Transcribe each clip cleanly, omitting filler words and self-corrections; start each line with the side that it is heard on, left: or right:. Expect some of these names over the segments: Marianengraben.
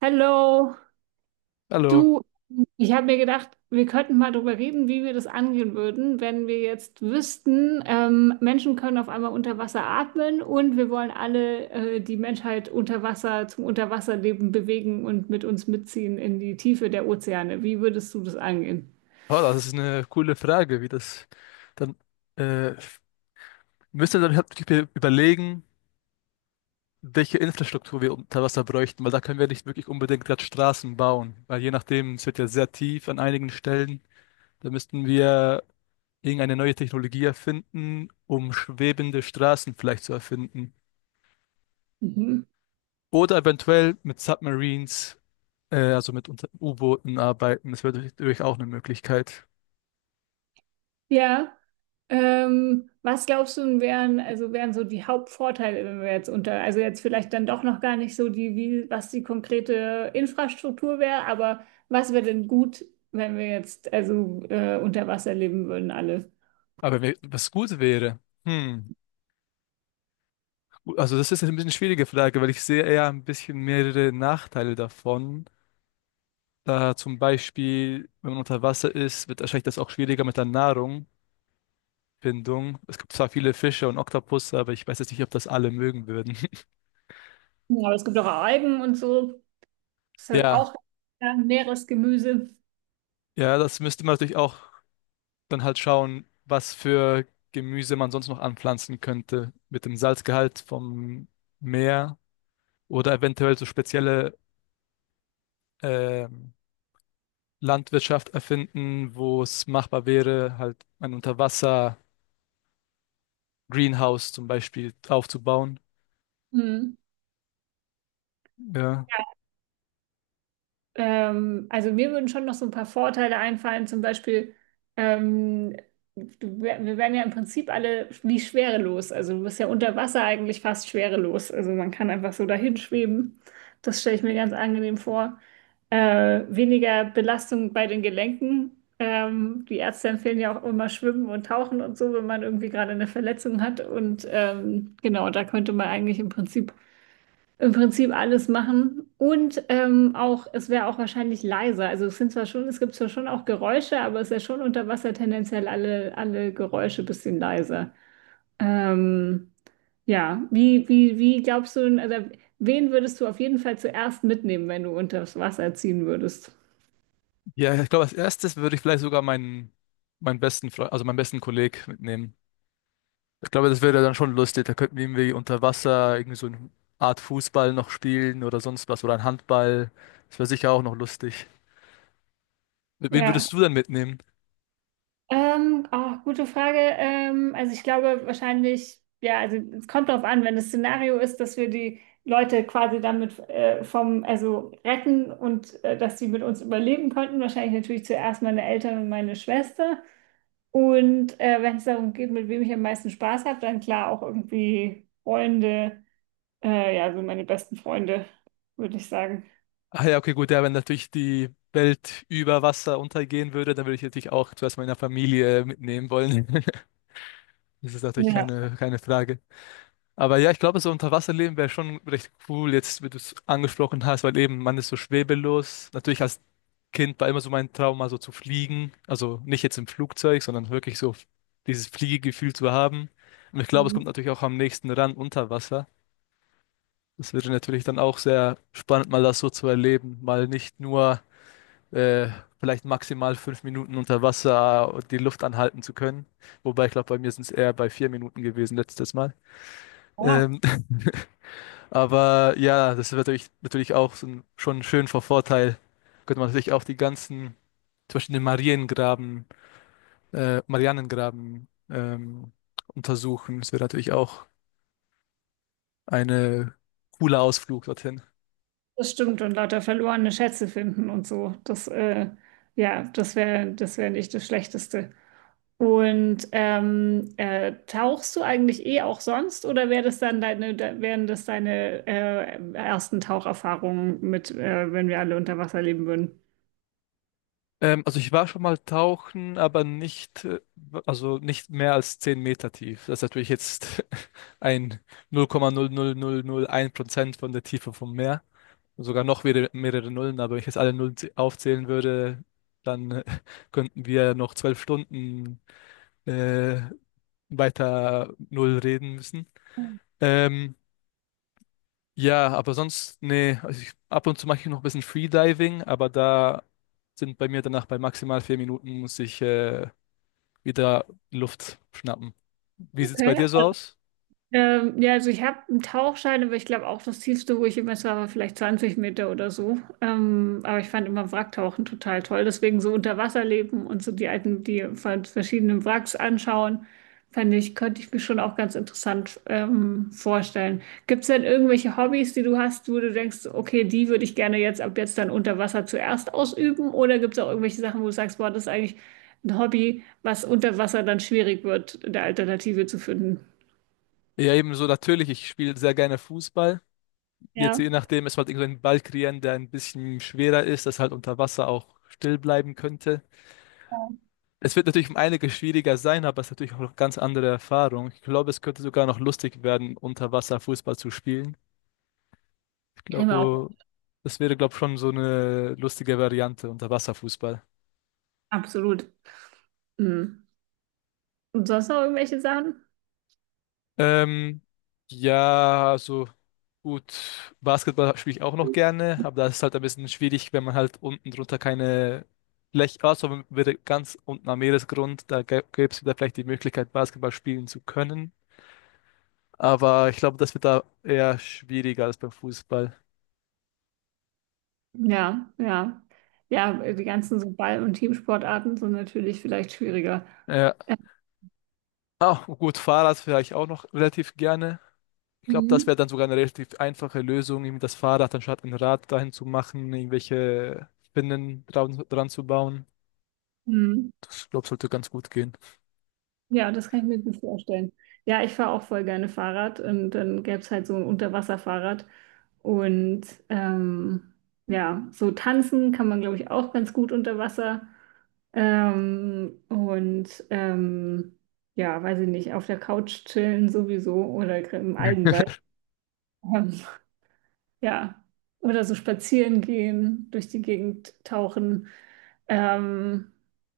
right: Hallo,
left: Hallo.
right: du, ich habe mir gedacht, wir könnten mal darüber reden, wie wir das angehen würden, wenn wir jetzt wüssten, Menschen können auf einmal unter Wasser atmen und wir wollen alle die Menschheit unter Wasser zum Unterwasserleben bewegen und mit uns mitziehen in die Tiefe der Ozeane. Wie würdest du das angehen?
left: Oh, das ist eine coole Frage. Wie das dann äh, müssen dann halt wirklich überlegen, welche Infrastruktur wir unter Wasser bräuchten, weil da können wir nicht wirklich unbedingt gerade Straßen bauen, weil je nachdem, es wird ja sehr tief an einigen Stellen. Da müssten wir irgendeine neue Technologie erfinden, um schwebende Straßen vielleicht zu erfinden.
right: Mhm.
left: Oder eventuell mit Submarines, also mit U-Booten arbeiten. Das wäre natürlich auch eine Möglichkeit.
right: Ja, was glaubst du, wären, also wären so die Hauptvorteile, wenn wir jetzt unter, also jetzt vielleicht dann doch noch gar nicht so die, wie, was die konkrete Infrastruktur wäre, aber was wäre denn gut, wenn wir jetzt also unter Wasser leben würden alle?
left: Aber wenn wir- was gut wäre. Hm. Also das ist ein bisschen eine schwierige Frage, weil ich sehe eher ein bisschen mehrere Nachteile davon. Da zum Beispiel, wenn man unter Wasser ist, wird wahrscheinlich das auch schwieriger mit der Nahrungfindung. Es gibt zwar viele Fische und Oktopusse, aber ich weiß jetzt nicht, ob das alle mögen würden.
right: Ja, aber es gibt auch Algen und so, das ist halt
left: Ja,
right: auch ja, Meeresgemüse.
left: ja, das müsste man natürlich auch dann halt schauen, was für Gemüse man sonst noch anpflanzen könnte mit dem Salzgehalt vom Meer, oder eventuell so spezielle ähm, Landwirtschaft erfinden, wo es machbar wäre, halt ein Unterwasser-Greenhouse zum Beispiel aufzubauen. Ja,
right: Also mir würden schon noch so ein paar Vorteile einfallen, zum Beispiel, ähm, du, wir werden ja im Prinzip alle wie schwerelos. Also du bist ja unter Wasser eigentlich fast schwerelos. Also man kann einfach so dahin schweben. Das stelle ich mir ganz angenehm vor. Weniger Belastung bei den Gelenken. Die Ärzte empfehlen ja auch immer Schwimmen und Tauchen und so, wenn man irgendwie gerade eine Verletzung hat. Und genau, da könnte man eigentlich im Prinzip alles machen und auch, es wäre auch wahrscheinlich leiser. Also es sind zwar schon, es gibt zwar schon auch Geräusche, aber es ist ja schon unter Wasser tendenziell alle Geräusche ein bisschen leiser. Ähm, ja, wie glaubst du, also wen würdest du auf jeden Fall zuerst mitnehmen, wenn du unter das Wasser ziehen würdest?
left: ja, ich glaube, als erstes würde ich vielleicht sogar meinen besten Freund, also meinen besten Kollegen mitnehmen. Ich glaube, das wäre dann schon lustig. Da könnten wir irgendwie unter Wasser irgendwie so eine Art Fußball noch spielen oder sonst was oder ein Handball. Das wäre sicher auch noch lustig. Mit wem
right: Ja.
left: würdest du dann mitnehmen?
right: Auch gute Frage. Also ich glaube wahrscheinlich, ja, also es kommt darauf an, wenn das Szenario ist, dass wir die Leute quasi damit vom, also retten und dass sie mit uns überleben konnten, wahrscheinlich natürlich zuerst meine Eltern und meine Schwester. Und wenn es darum geht, mit wem ich am meisten Spaß habe, dann klar auch irgendwie Freunde, ja, so meine besten Freunde, würde ich sagen.
left: Ah ja, okay, gut, ja, wenn natürlich die Welt über Wasser untergehen würde, dann würde ich natürlich auch zuerst meine Familie mitnehmen wollen. Das ist natürlich
right: Ja.
left: keine Frage. Aber ja, ich glaube, so Unterwasserleben wäre schon recht cool, jetzt, wie du es angesprochen hast, weil eben man ist so schwebelos. Natürlich als Kind war immer so mein Traum, mal so zu fliegen. Also nicht jetzt im Flugzeug, sondern wirklich so dieses Fliegegefühl zu haben. Und ich glaube, es kommt natürlich auch am nächsten ran unter Wasser. Das wäre natürlich dann auch sehr spannend, mal das so zu erleben. Mal nicht nur äh, vielleicht maximal 5 Minuten unter Wasser die Luft anhalten zu können. Wobei ich glaube, bei mir sind es eher bei 4 Minuten gewesen letztes Mal.
right: Ja.
left: Ähm, aber ja, das ist natürlich auch so ein, schon schön Vorteil. Könnte man natürlich auch zum Beispiel den Marianengraben untersuchen. Das wäre natürlich auch eine cooler Ausflug dorthin.
right: Das stimmt, und lauter verlorene Schätze finden und so. Das, ja, das wäre nicht das Schlechteste. Und tauchst du eigentlich eh auch sonst oder wär das dann deine, da, wären das deine ersten Taucherfahrungen mit, wenn wir alle unter Wasser leben würden?
left: Also ich war schon mal tauchen, aber nicht, also nicht mehr als 10 Meter tief. Das ist natürlich jetzt ein null Komma null null null null Komma Prozent von der Tiefe vom Meer. Sogar noch wieder mehrere Nullen, aber wenn ich jetzt alle Nullen aufzählen würde, dann könnten wir ja noch 12 Stunden äh, weiter Null reden müssen. Ähm, ja, aber sonst, nee, also ich, ab und zu mache ich noch ein bisschen Freediving, aber da sind bei mir danach bei maximal 4 Minuten muss ich wieder Luft schnappen. Wie sieht's bei
right: Okay.
left: dir so aus?
right: Ja, also ich habe einen Tauchschein, aber ich glaube auch das tiefste, wo ich immer war, war vielleicht 20 Meter oder so. Aber ich fand immer Wracktauchen total toll. Deswegen so unter Wasser leben und so die alten, die von verschiedenen Wracks anschauen, fand ich, könnte ich mir schon auch ganz interessant vorstellen. Gibt es denn irgendwelche Hobbys, die du hast, wo du denkst, okay, die würde ich gerne jetzt ab jetzt dann unter Wasser zuerst ausüben? Oder gibt es auch irgendwelche Sachen, wo du sagst, boah, das ist eigentlich ein Hobby, was unter Wasser dann schwierig wird, eine Alternative zu finden?
left: Ja, ebenso natürlich, ich spiele sehr gerne Fußball. Jetzt
right: Ja.
left: je nachdem, es halt irgendeinen Ball kreieren, der ein bisschen schwerer ist, das halt unter Wasser auch still bleiben könnte. Es wird natürlich um einiges schwieriger sein, aber es ist natürlich auch noch ganz andere Erfahrung. Ich glaube, es könnte sogar noch lustig werden, unter Wasser Fußball zu spielen. Ich
right: Kann ich mir auch
left: glaube, das wäre, glaube ich, schon so eine lustige Variante, unter Wasser Fußball.
right: absolut. Mhm. Und sonst noch irgendwelche Sachen?
left: Ähm, ja, also gut, Basketball spiele ich auch noch gerne, aber das ist halt ein bisschen schwierig, wenn man halt unten drunter keine Fläche, also wenn wir ganz unten am Meeresgrund, da gäbe es wieder vielleicht die Möglichkeit, Basketball spielen zu können. Aber ich glaube, das wird da eher schwieriger als beim Fußball.
right: Ja, ja. Ja, die ganzen so Ball- und Teamsportarten sind natürlich vielleicht schwieriger.
left: Ja. Ah, gut, Fahrrad fahre ich auch noch relativ gerne. Ich glaube, das
right: Mhm.
left: wäre dann sogar eine relativ einfache Lösung, irgendwie das Fahrrad anstatt ein Rad dahin zu machen, irgendwelche Spinnen dran zu bauen.
right: Mhm.
left: Das, glaube sollte ganz gut gehen.
right: Ja, das kann ich mir gut vorstellen. Ja, ich fahre auch voll gerne Fahrrad und dann gäbe es halt so ein Unterwasserfahrrad. Und ja, so tanzen kann man, glaube ich, auch ganz gut unter Wasser. Ähm, und ähm, ja, weiß ich nicht, auf der Couch chillen sowieso oder im Algenwald. Ähm, ja, oder so spazieren gehen, durch die Gegend tauchen. Ähm,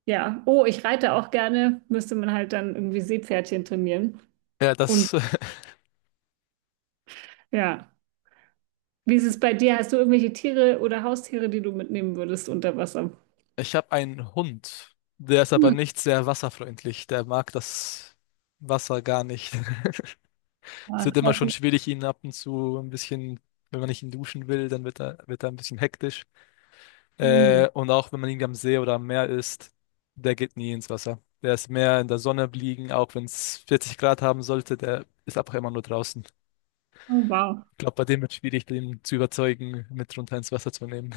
right: ja, oh, ich reite auch gerne, müsste man halt dann irgendwie Seepferdchen trainieren.
left: Ja,
right: Und
left: das
right: ja, wie ist es bei dir? Hast du irgendwelche Tiere oder Haustiere, die du mitnehmen würdest unter Wasser?
left: Ich habe einen Hund, der ist aber
right: Hm.
left: nicht sehr wasserfreundlich. Der mag das Wasser gar nicht. Es
right: Ah,
left: wird immer
right: das
left: schon
right: ist,
left: schwierig, ihn ab und zu ein bisschen, wenn man nicht ihn duschen will, dann wird er ein bisschen hektisch.
right: hm.
left: Und auch wenn man ihn am See oder am Meer ist, der geht nie ins Wasser. Der ist mehr in der Sonne liegen, auch wenn es 40 Grad haben sollte, der ist einfach immer nur draußen.
right: Oh, wow.
left: Ich glaube, bei dem wird es schwierig, den zu überzeugen, mit runter ins Wasser zu nehmen.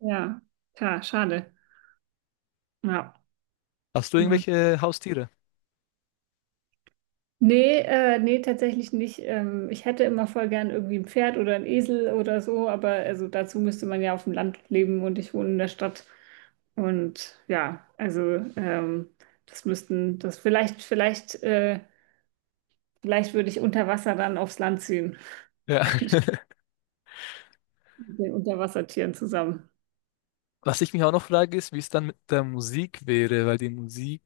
right: Ja, klar, schade. Ja.
left: Hast du
right: Hm.
left: irgendwelche Haustiere?
right: Nee, nee, tatsächlich nicht. Ich hätte immer voll gern irgendwie ein Pferd oder ein Esel oder so, aber also dazu müsste man ja auf dem Land leben und ich wohne in der Stadt. Und ja, also das müssten, das vielleicht würde ich unter Wasser dann aufs Land ziehen,
left: Ja.
right: mit den Unterwassertieren zusammen.
left: Was ich mich auch noch frage, ist, wie es dann mit der Musik wäre, weil die Musik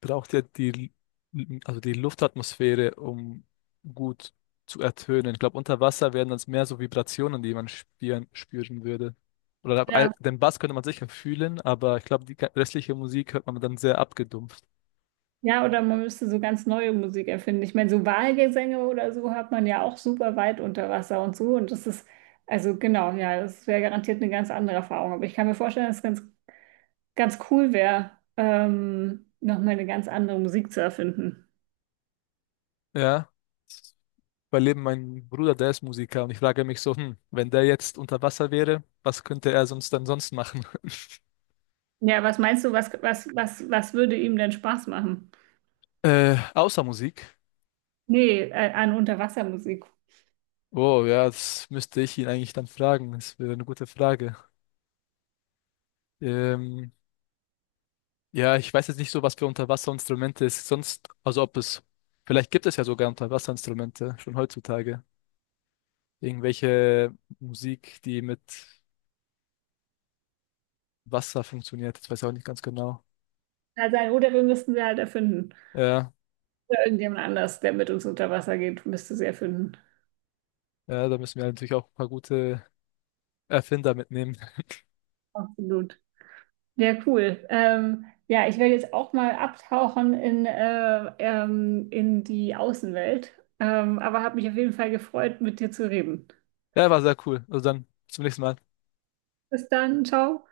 left: braucht ja also die Luftatmosphäre, um gut zu ertönen. Ich glaube, unter Wasser wären das mehr so Vibrationen, die man spüren würde. Oder
right: Ja.
left: den Bass könnte man sicher fühlen, aber ich glaube, die restliche Musik hört man dann sehr abgedumpft.
right: Ja, oder man müsste so ganz neue Musik erfinden. Ich meine, so Walgesänge oder so hat man ja auch super weit unter Wasser und so. Und das ist, also genau, ja, das wäre garantiert eine ganz andere Erfahrung. Aber ich kann mir vorstellen, dass es ganz cool wäre, nochmal eine ganz andere Musik zu erfinden.
left: Ja. Bei Leben, mein Bruder, der ist Musiker und ich frage mich so, hm, wenn der jetzt unter Wasser wäre, was könnte er sonst dann sonst machen?
right: Ja, was meinst du, was würde ihm denn Spaß machen?
left: Außer Musik.
right: Nee, an Unterwassermusik.
left: Oh, ja, das müsste ich ihn eigentlich dann fragen. Das wäre eine gute Frage. Ähm, ja, ich weiß jetzt nicht so, was für Unterwasserinstrumente es sonst, also ob es, vielleicht gibt es ja sogar Unterwasserinstrumente schon heutzutage. Irgendwelche Musik, die mit Wasser funktioniert. Ich weiß ich auch nicht ganz genau.
right: Also, oder wir müssten sie halt erfinden.
left: Ja,
right: Oder irgendjemand anders, der mit uns unter Wasser geht, müsste sie erfinden.
left: ja, da müssen wir natürlich auch ein paar gute Erfinder mitnehmen.
right: Absolut. Ja, cool. Ja, ich werde jetzt auch mal abtauchen in die Außenwelt. Aber habe mich auf jeden Fall gefreut, mit dir zu reden.
left: Ja, war sehr cool. Also dann zum nächsten Mal.
right: Bis dann, ciao.